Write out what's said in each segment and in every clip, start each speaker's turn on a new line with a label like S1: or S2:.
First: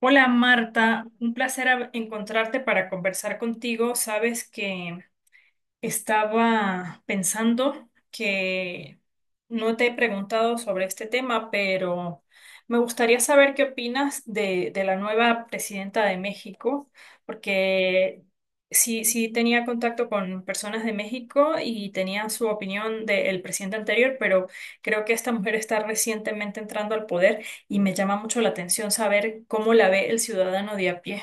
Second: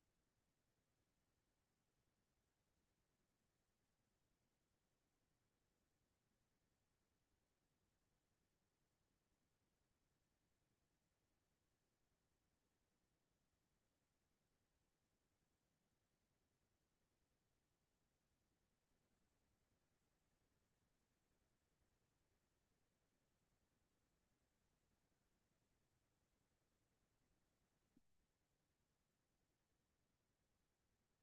S1: Hola Marta, un placer encontrarte para conversar contigo. Sabes que estaba pensando que no te he preguntado sobre este tema, pero me gustaría saber qué opinas de la nueva presidenta de México, porque sí, sí tenía contacto con personas de México y tenían su opinión del presidente anterior, pero creo que esta mujer está recientemente entrando al poder y me llama mucho la atención saber cómo la ve el ciudadano de a pie.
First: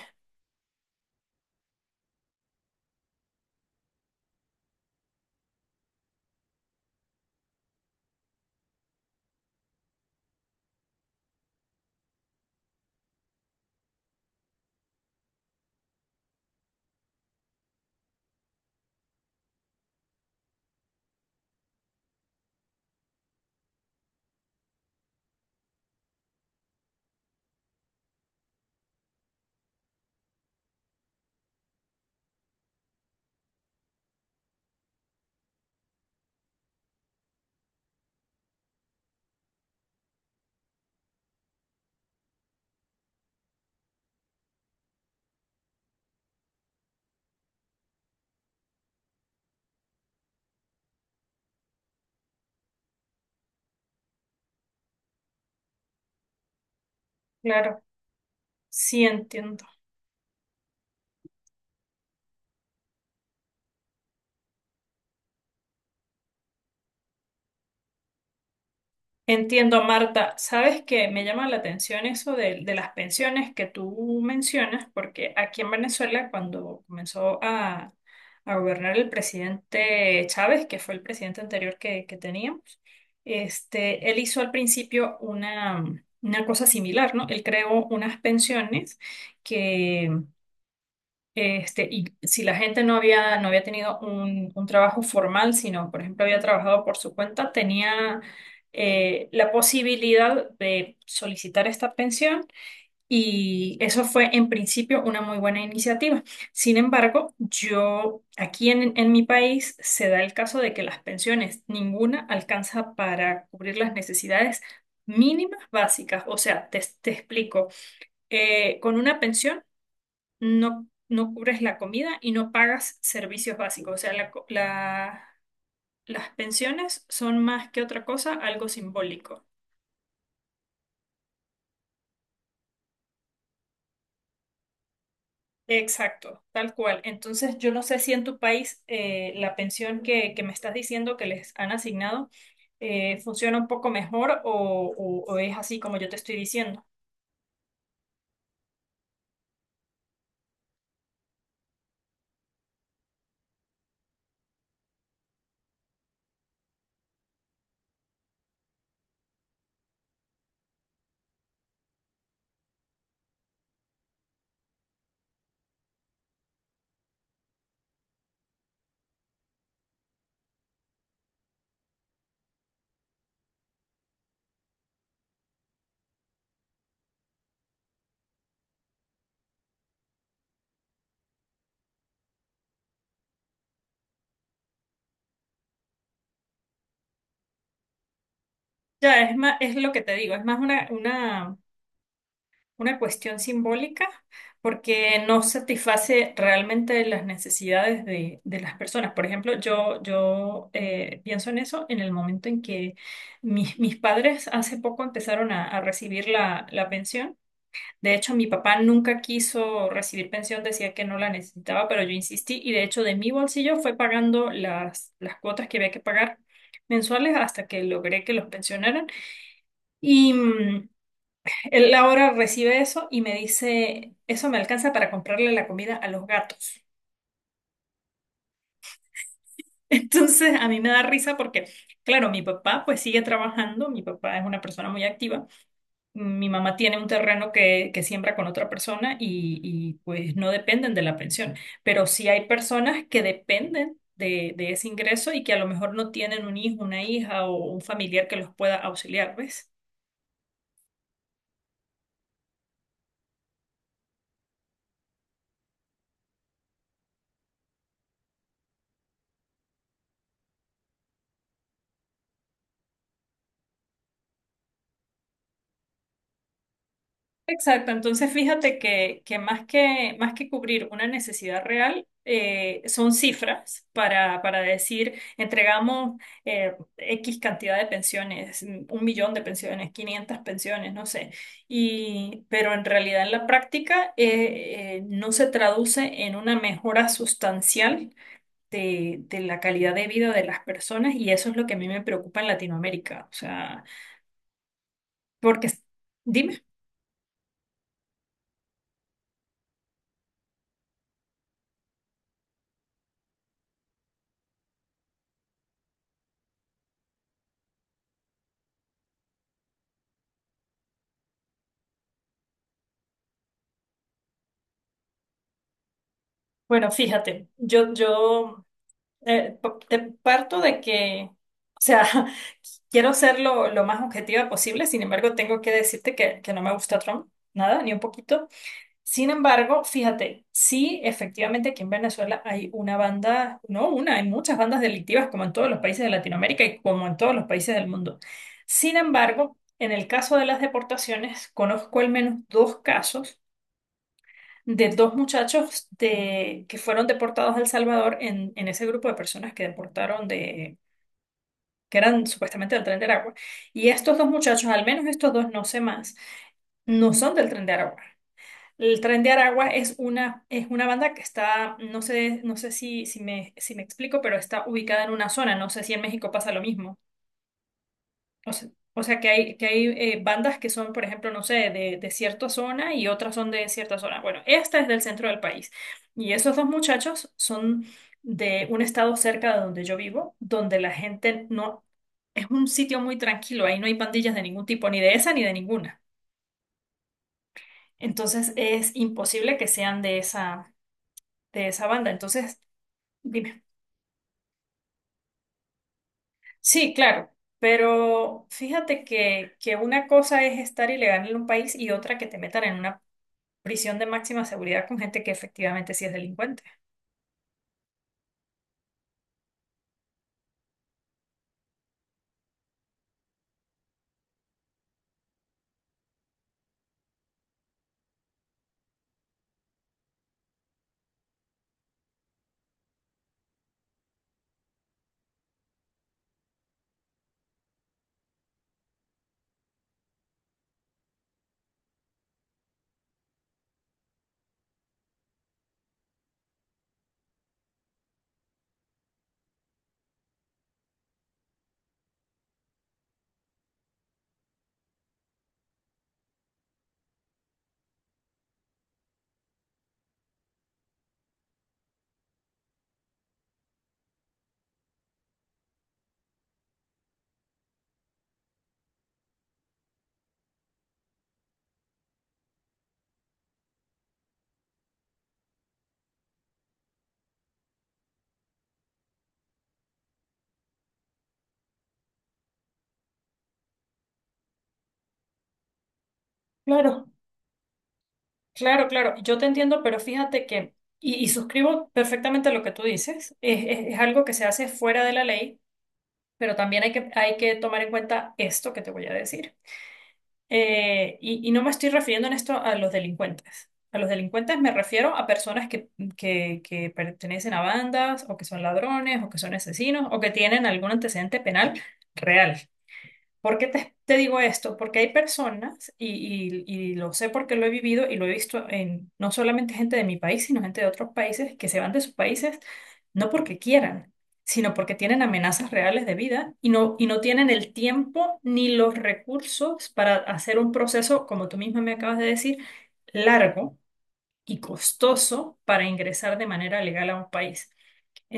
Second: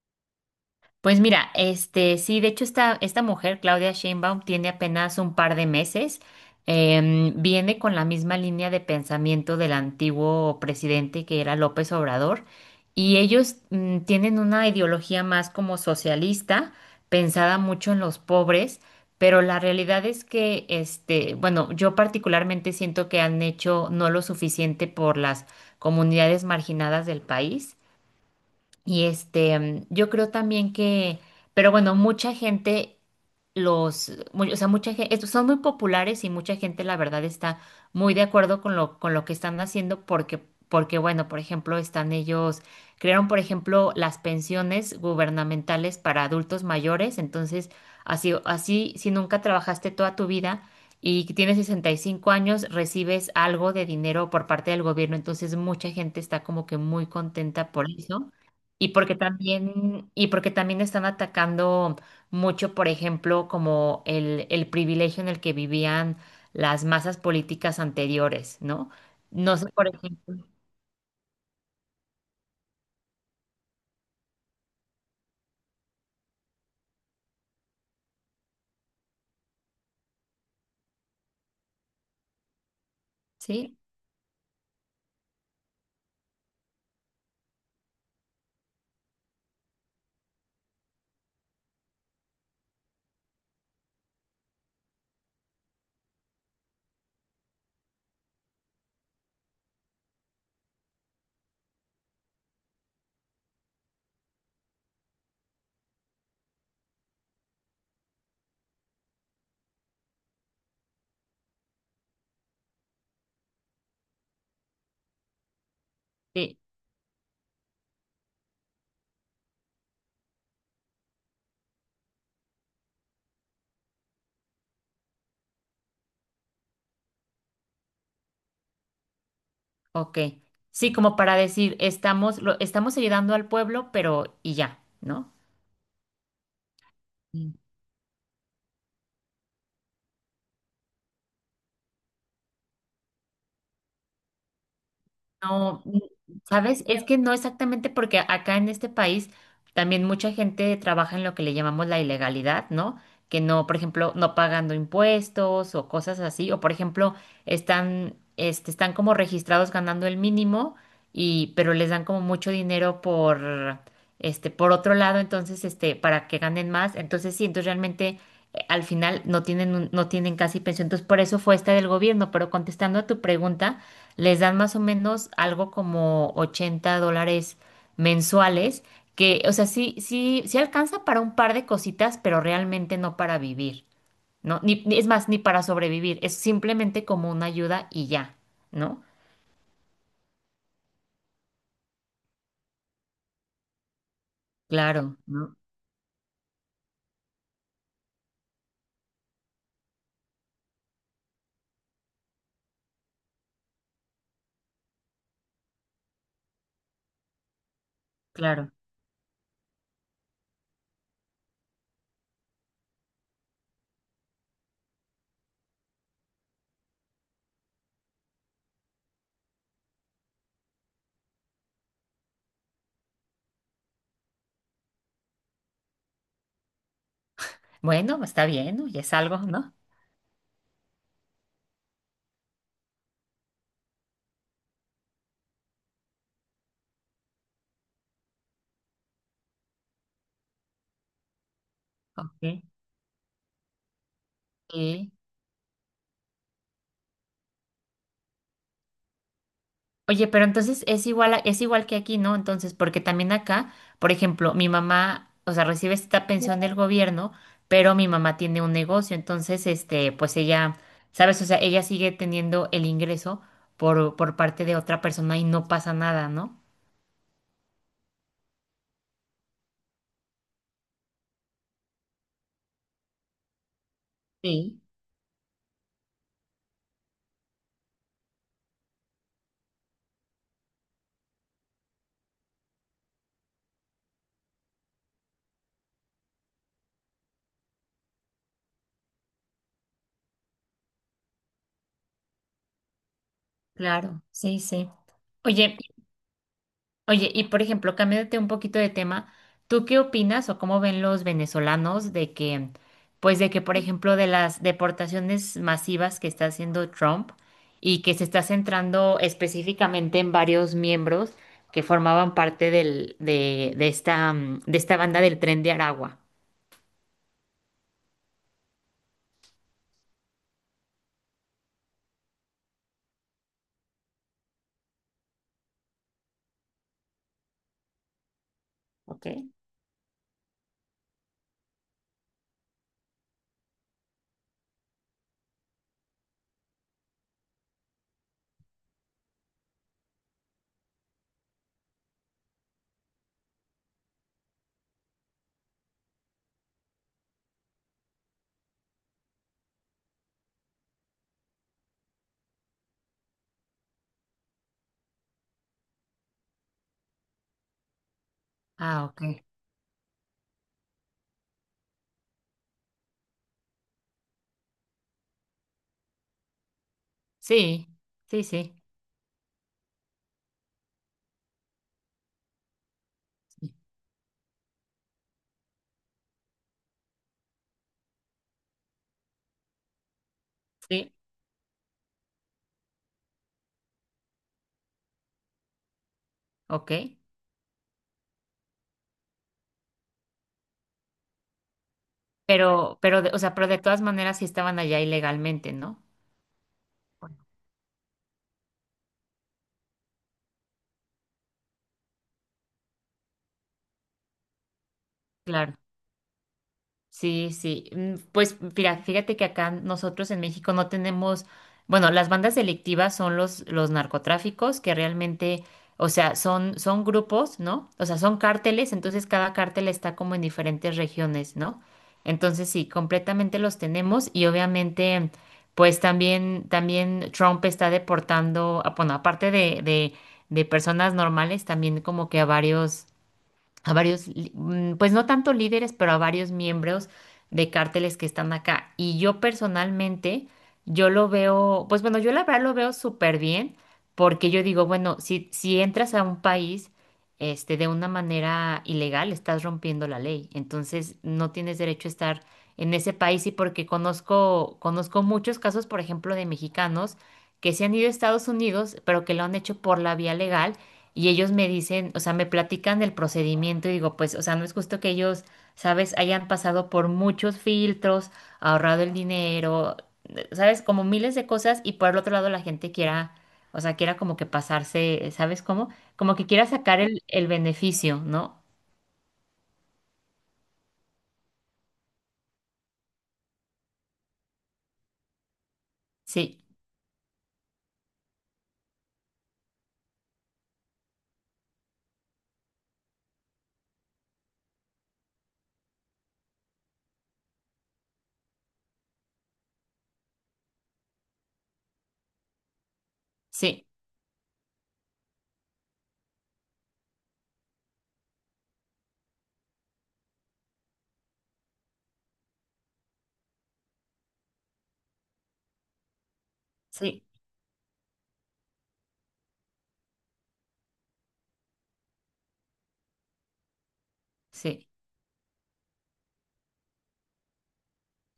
S2: Pues mira, sí, de hecho esta mujer, Claudia Sheinbaum, tiene apenas un par de meses, viene con la misma línea de pensamiento del antiguo presidente que era López Obrador, y ellos tienen una ideología más como socialista, pensada mucho en los pobres, pero la realidad es que, bueno, yo particularmente siento que han hecho no lo suficiente por las comunidades marginadas del país. Yo creo también que, pero bueno, mucha gente o sea, mucha gente, son muy populares y mucha gente, la verdad, está muy de acuerdo con lo que están haciendo porque, bueno, por ejemplo, están ellos, crearon, por ejemplo, las pensiones gubernamentales para adultos mayores, entonces, así, así, si nunca trabajaste toda tu vida y que tienes 65 años, recibes algo de dinero por parte del gobierno, entonces mucha gente está como que muy contenta
S1: Claro,
S2: por eso. Y
S1: sí
S2: porque
S1: entiendo.
S2: también, y porque también están atacando mucho, por ejemplo, como el privilegio en el que vivían las masas políticas anteriores, ¿no? No sé,
S1: Entiendo,
S2: por
S1: Marta.
S2: ejemplo,
S1: Sabes que me llama la atención eso de las pensiones que tú mencionas, porque aquí en Venezuela, cuando comenzó a gobernar el presidente Chávez, que fue el presidente anterior que teníamos,
S2: ¿sí?
S1: este, él hizo al principio una cosa similar, ¿no? Él creó unas pensiones, este, y si la gente no había, no había tenido un trabajo formal, sino, por ejemplo, había trabajado por su cuenta, tenía la posibilidad de solicitar esta pensión y eso fue en principio una muy buena iniciativa. Sin embargo, yo aquí en mi país se da el caso de que las pensiones, ninguna alcanza para cubrir las necesidades mínimas básicas. O
S2: Sí,
S1: sea, te explico. Con una pensión no, no cubres la comida y no pagas servicios básicos. O sea, las pensiones son más que otra cosa, algo simbólico.
S2: ok. Sí, como para decir, estamos ayudando al pueblo, pero y ya, ¿no?
S1: Exacto, tal cual. Entonces, yo no sé si en tu país la pensión que me estás diciendo que les han asignado, funciona un poco mejor o, o es así
S2: No,
S1: como yo te estoy
S2: ¿sabes?
S1: diciendo.
S2: Es que no exactamente porque acá en este país también mucha gente trabaja en lo que le llamamos la ilegalidad, ¿no? Que no, por ejemplo, no pagando impuestos o cosas así, o por ejemplo, están como registrados ganando el mínimo y, pero les dan como mucho dinero por otro lado, entonces, para que ganen más. Entonces, sí, entonces realmente al final no tienen casi pensión. Entonces, por eso fue esta del gobierno, pero contestando a tu pregunta les dan más o menos algo como 80 dólares mensuales, que, o sea, sí, sí, sí alcanza para un par de cositas, pero realmente no para vivir, ¿no? Es más, ni para sobrevivir, es simplemente como una ayuda y ya, ¿no?
S1: Ya, es más, es lo que te digo, es más una cuestión simbólica
S2: Claro,
S1: porque no
S2: ¿no?
S1: satisface realmente las necesidades de las personas. Por ejemplo, yo pienso en eso en el momento en que mis padres hace poco empezaron a recibir la pensión. De hecho, mi
S2: Claro.
S1: papá nunca quiso recibir pensión, decía que no la necesitaba, pero yo insistí y de hecho de mi bolsillo fue pagando las cuotas que había que pagar mensuales hasta que logré que los pensionaran. Y, él ahora recibe eso y me dice, eso me alcanza para comprarle la comida a los gatos.
S2: Bueno, está bien, ¿no? Y es algo, ¿no?
S1: Entonces a mí me da risa porque, claro, mi papá pues sigue trabajando, mi papá es una persona muy activa, mi mamá tiene un terreno que siembra con otra persona y, pues no dependen de la pensión, pero sí hay
S2: Ok.
S1: personas que dependen de ese
S2: Ok.
S1: ingreso y que a lo mejor no tienen un hijo, una hija o un familiar que los pueda auxiliar, ¿ves?
S2: Oye, pero entonces es igual que aquí, ¿no? Entonces, porque también acá, por ejemplo, mi mamá, o sea, recibe esta pensión del gobierno, pero mi mamá tiene un negocio, entonces, pues ella, ¿sabes? O sea, ella sigue teniendo el ingreso por parte de otra persona y no pasa nada, ¿no?
S1: Exacto, entonces fíjate que más más que cubrir una necesidad real, son cifras para
S2: Sí.
S1: decir, entregamos X cantidad de pensiones, mm, 1.000.000 de pensiones, 500 pensiones, no sé. Y, pero en realidad en la práctica no se traduce en una mejora sustancial de la calidad de vida de las personas y eso es lo que a mí me preocupa en Latinoamérica. O sea,
S2: Claro, sí, sí.
S1: porque,
S2: Oye,
S1: dime.
S2: Oye, y por ejemplo, cambiándote un poquito de tema, ¿tú qué opinas o cómo ven los venezolanos de que, pues de que, por ejemplo, de las deportaciones masivas que está haciendo Trump y que se está centrando específicamente en varios miembros que formaban parte de esta banda del Tren de Aragua?
S1: Bueno, fíjate, te parto de que, o sea, quiero ser lo más objetiva posible, sin embargo, tengo que decirte que no me gusta Trump, nada, ni un poquito.
S2: ¿Ok?
S1: Sin embargo, fíjate, sí, efectivamente aquí en Venezuela hay una banda, no una, hay muchas bandas delictivas como en todos los países de Latinoamérica y como en todos los países del mundo. Sin embargo, en el caso de las deportaciones, conozco al menos dos casos de dos muchachos que fueron deportados a El Salvador en ese grupo de personas que deportaron que eran supuestamente del Tren de Aragua. Y estos dos muchachos, al menos estos dos, no sé más, no son del Tren de Aragua. El
S2: Ah, ok.
S1: Tren de Aragua es una banda que está, no sé, no sé si me explico, pero está ubicada en una zona. No sé si en México pasa lo mismo.
S2: Sí, sí,
S1: O sea,
S2: sí.
S1: o sea que hay bandas que son, por ejemplo, no sé, de cierta zona y otras son de
S2: Sí,
S1: cierta zona. Bueno, esta es del centro del país. Y esos dos muchachos son de un estado cerca de donde yo vivo, donde la
S2: sí,
S1: gente no... Es un sitio muy tranquilo, ahí no hay pandillas de ningún tipo, ni de esa ni de ninguna.
S2: ok.
S1: Entonces es imposible que sean de esa banda. Entonces,
S2: Pero, o sea,
S1: dime.
S2: pero de todas maneras sí estaban allá ilegalmente, ¿no?
S1: Sí, claro.
S2: Bueno.
S1: Pero fíjate que una cosa es estar ilegal en un país y otra que te metan en una prisión de máxima seguridad con gente que
S2: Claro.
S1: efectivamente sí es delincuente.
S2: Sí, sí. Pues mira, fíjate que acá nosotros en México no tenemos, bueno, las bandas delictivas son los narcotráficos que realmente, o sea, son, son grupos, ¿no? O sea, son cárteles, entonces cada cártel está como en diferentes regiones, ¿no? Entonces sí, completamente los tenemos y obviamente, pues también, también Trump está deportando, ah, bueno, aparte de personas normales, también como que a varios a varios, pues no tanto líderes, pero a varios miembros de cárteles que están acá. Y yo personalmente, yo lo veo, pues bueno, yo la verdad lo veo súper bien, porque yo digo, bueno, si entras a un país, de una manera ilegal, estás rompiendo la ley. Entonces, no tienes derecho a estar en ese país y porque conozco muchos casos, por ejemplo, de mexicanos que se han ido a Estados Unidos, pero que lo han hecho por la vía legal y ellos me dicen, o sea, me platican del procedimiento y digo, pues, o sea, no es justo que ellos, sabes, hayan pasado por muchos filtros, ahorrado el dinero, sabes, como miles de cosas y por el otro lado la gente quiera, o sea, quiera como que pasarse, ¿sabes cómo? Como que quiera sacar
S1: Claro.
S2: el beneficio, ¿no?
S1: Claro, claro, yo te entiendo, pero fíjate que, y suscribo perfectamente lo que tú dices, es algo que se hace fuera de la ley, pero
S2: Sí,
S1: también hay hay que tomar en cuenta esto que te voy a decir. Y no me estoy refiriendo en esto a los delincuentes. A los delincuentes me refiero a personas que pertenecen a bandas, o que son ladrones, o que son asesinos, o que tienen algún antecedente penal real. ¿Por qué
S2: sí,
S1: te digo esto? Porque hay personas, y lo sé porque lo he vivido y lo he visto en no solamente gente de mi país, sino gente de otros países que se van de sus países no porque quieran, sino porque tienen amenazas reales de vida y no
S2: sí,
S1: tienen el tiempo ni los recursos para hacer un proceso, como tú misma me acabas de decir, largo y
S2: sí,
S1: costoso para ingresar de manera legal a un país.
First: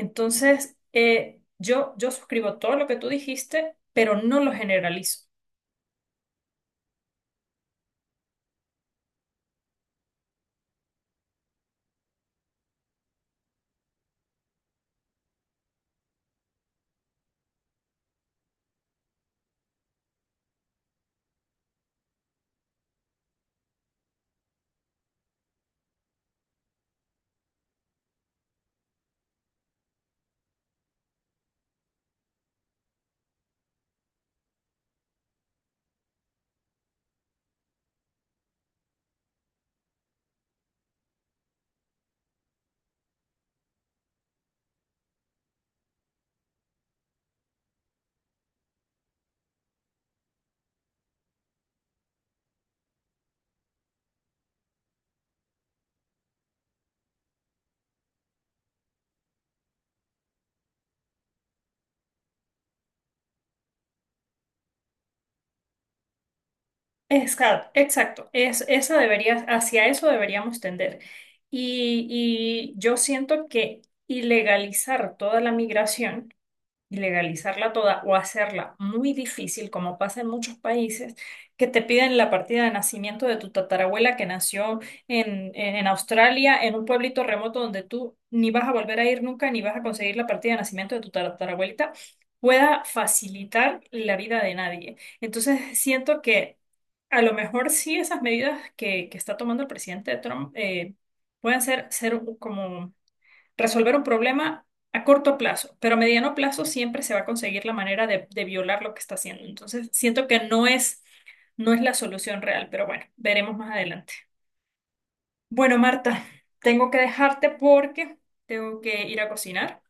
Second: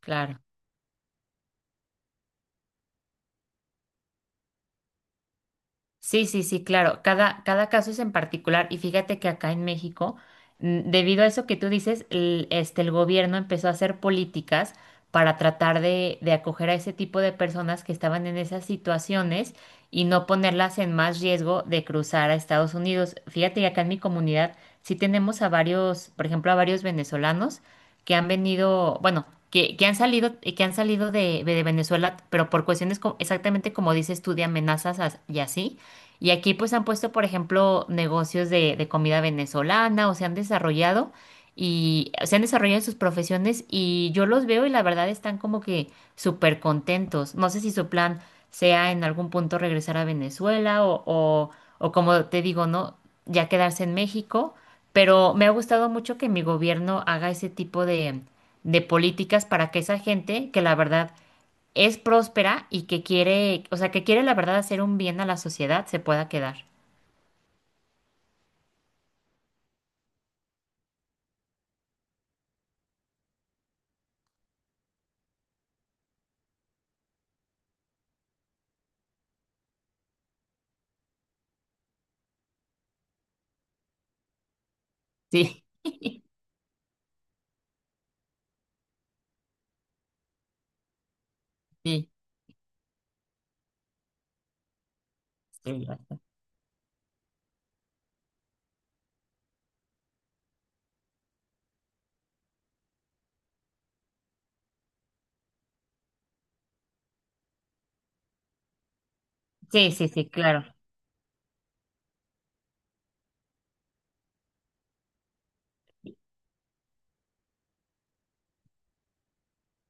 S2: claro.
S1: yo suscribo todo lo que tú dijiste, pero no lo generalizo.
S2: Sí, sí, sí, claro. Cada caso es en particular. Y fíjate que acá en México, debido a eso que tú dices, el gobierno empezó a hacer políticas para tratar de acoger a ese tipo de personas que estaban en esas situaciones y no ponerlas en más riesgo de cruzar a Estados Unidos. Fíjate que acá en mi comunidad sí tenemos a varios, por ejemplo, a varios venezolanos que han venido, bueno, que han salido de Venezuela, pero por cuestiones exactamente como dices tú, de amenazas y así. Y aquí pues han puesto, por ejemplo, negocios de comida venezolana o se han desarrollado en sus profesiones y yo los veo y la verdad están como que súper contentos. No sé si su plan sea en algún punto regresar a Venezuela o como te digo, ¿no? Ya quedarse en México, pero me ha gustado mucho que mi gobierno haga ese tipo de políticas para que esa gente, que la verdad es próspera y que quiere, o sea, que quiere la verdad hacer un bien a la sociedad, se pueda quedar.
S1: Exacto, exacto. Esa debería, hacia eso deberíamos tender. Y yo siento que ilegalizar toda la migración y legalizarla toda o hacerla muy difícil, como pasa en muchos países, que te piden la partida de nacimiento de tu tatarabuela que nació
S2: Sí,
S1: en Australia, en un pueblito remoto donde tú ni vas a volver a ir nunca, ni vas a conseguir la partida de nacimiento de tu tatarabuelita,
S2: sí,
S1: pueda facilitar la vida de nadie. Entonces,
S2: sí,
S1: siento que a lo mejor sí esas medidas que está tomando el presidente Trump, pueden ser como resolver un problema a corto plazo, pero a mediano plazo siempre se va a conseguir la manera de violar lo que está haciendo. Entonces,
S2: sí, sí,
S1: siento
S2: sí,
S1: que
S2: claro.
S1: no es, no es la solución real, pero bueno, veremos más adelante. Bueno, Marta, tengo que dejarte porque tengo que ir a cocinar.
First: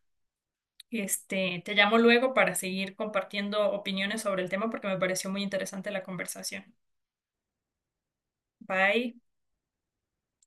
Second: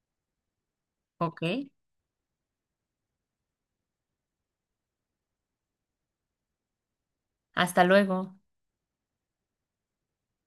S2: Ok,
S1: Este, te llamo luego para seguir compartiendo opiniones sobre el tema porque me pareció muy interesante la conversación.
S2: hasta luego.
S1: Bye.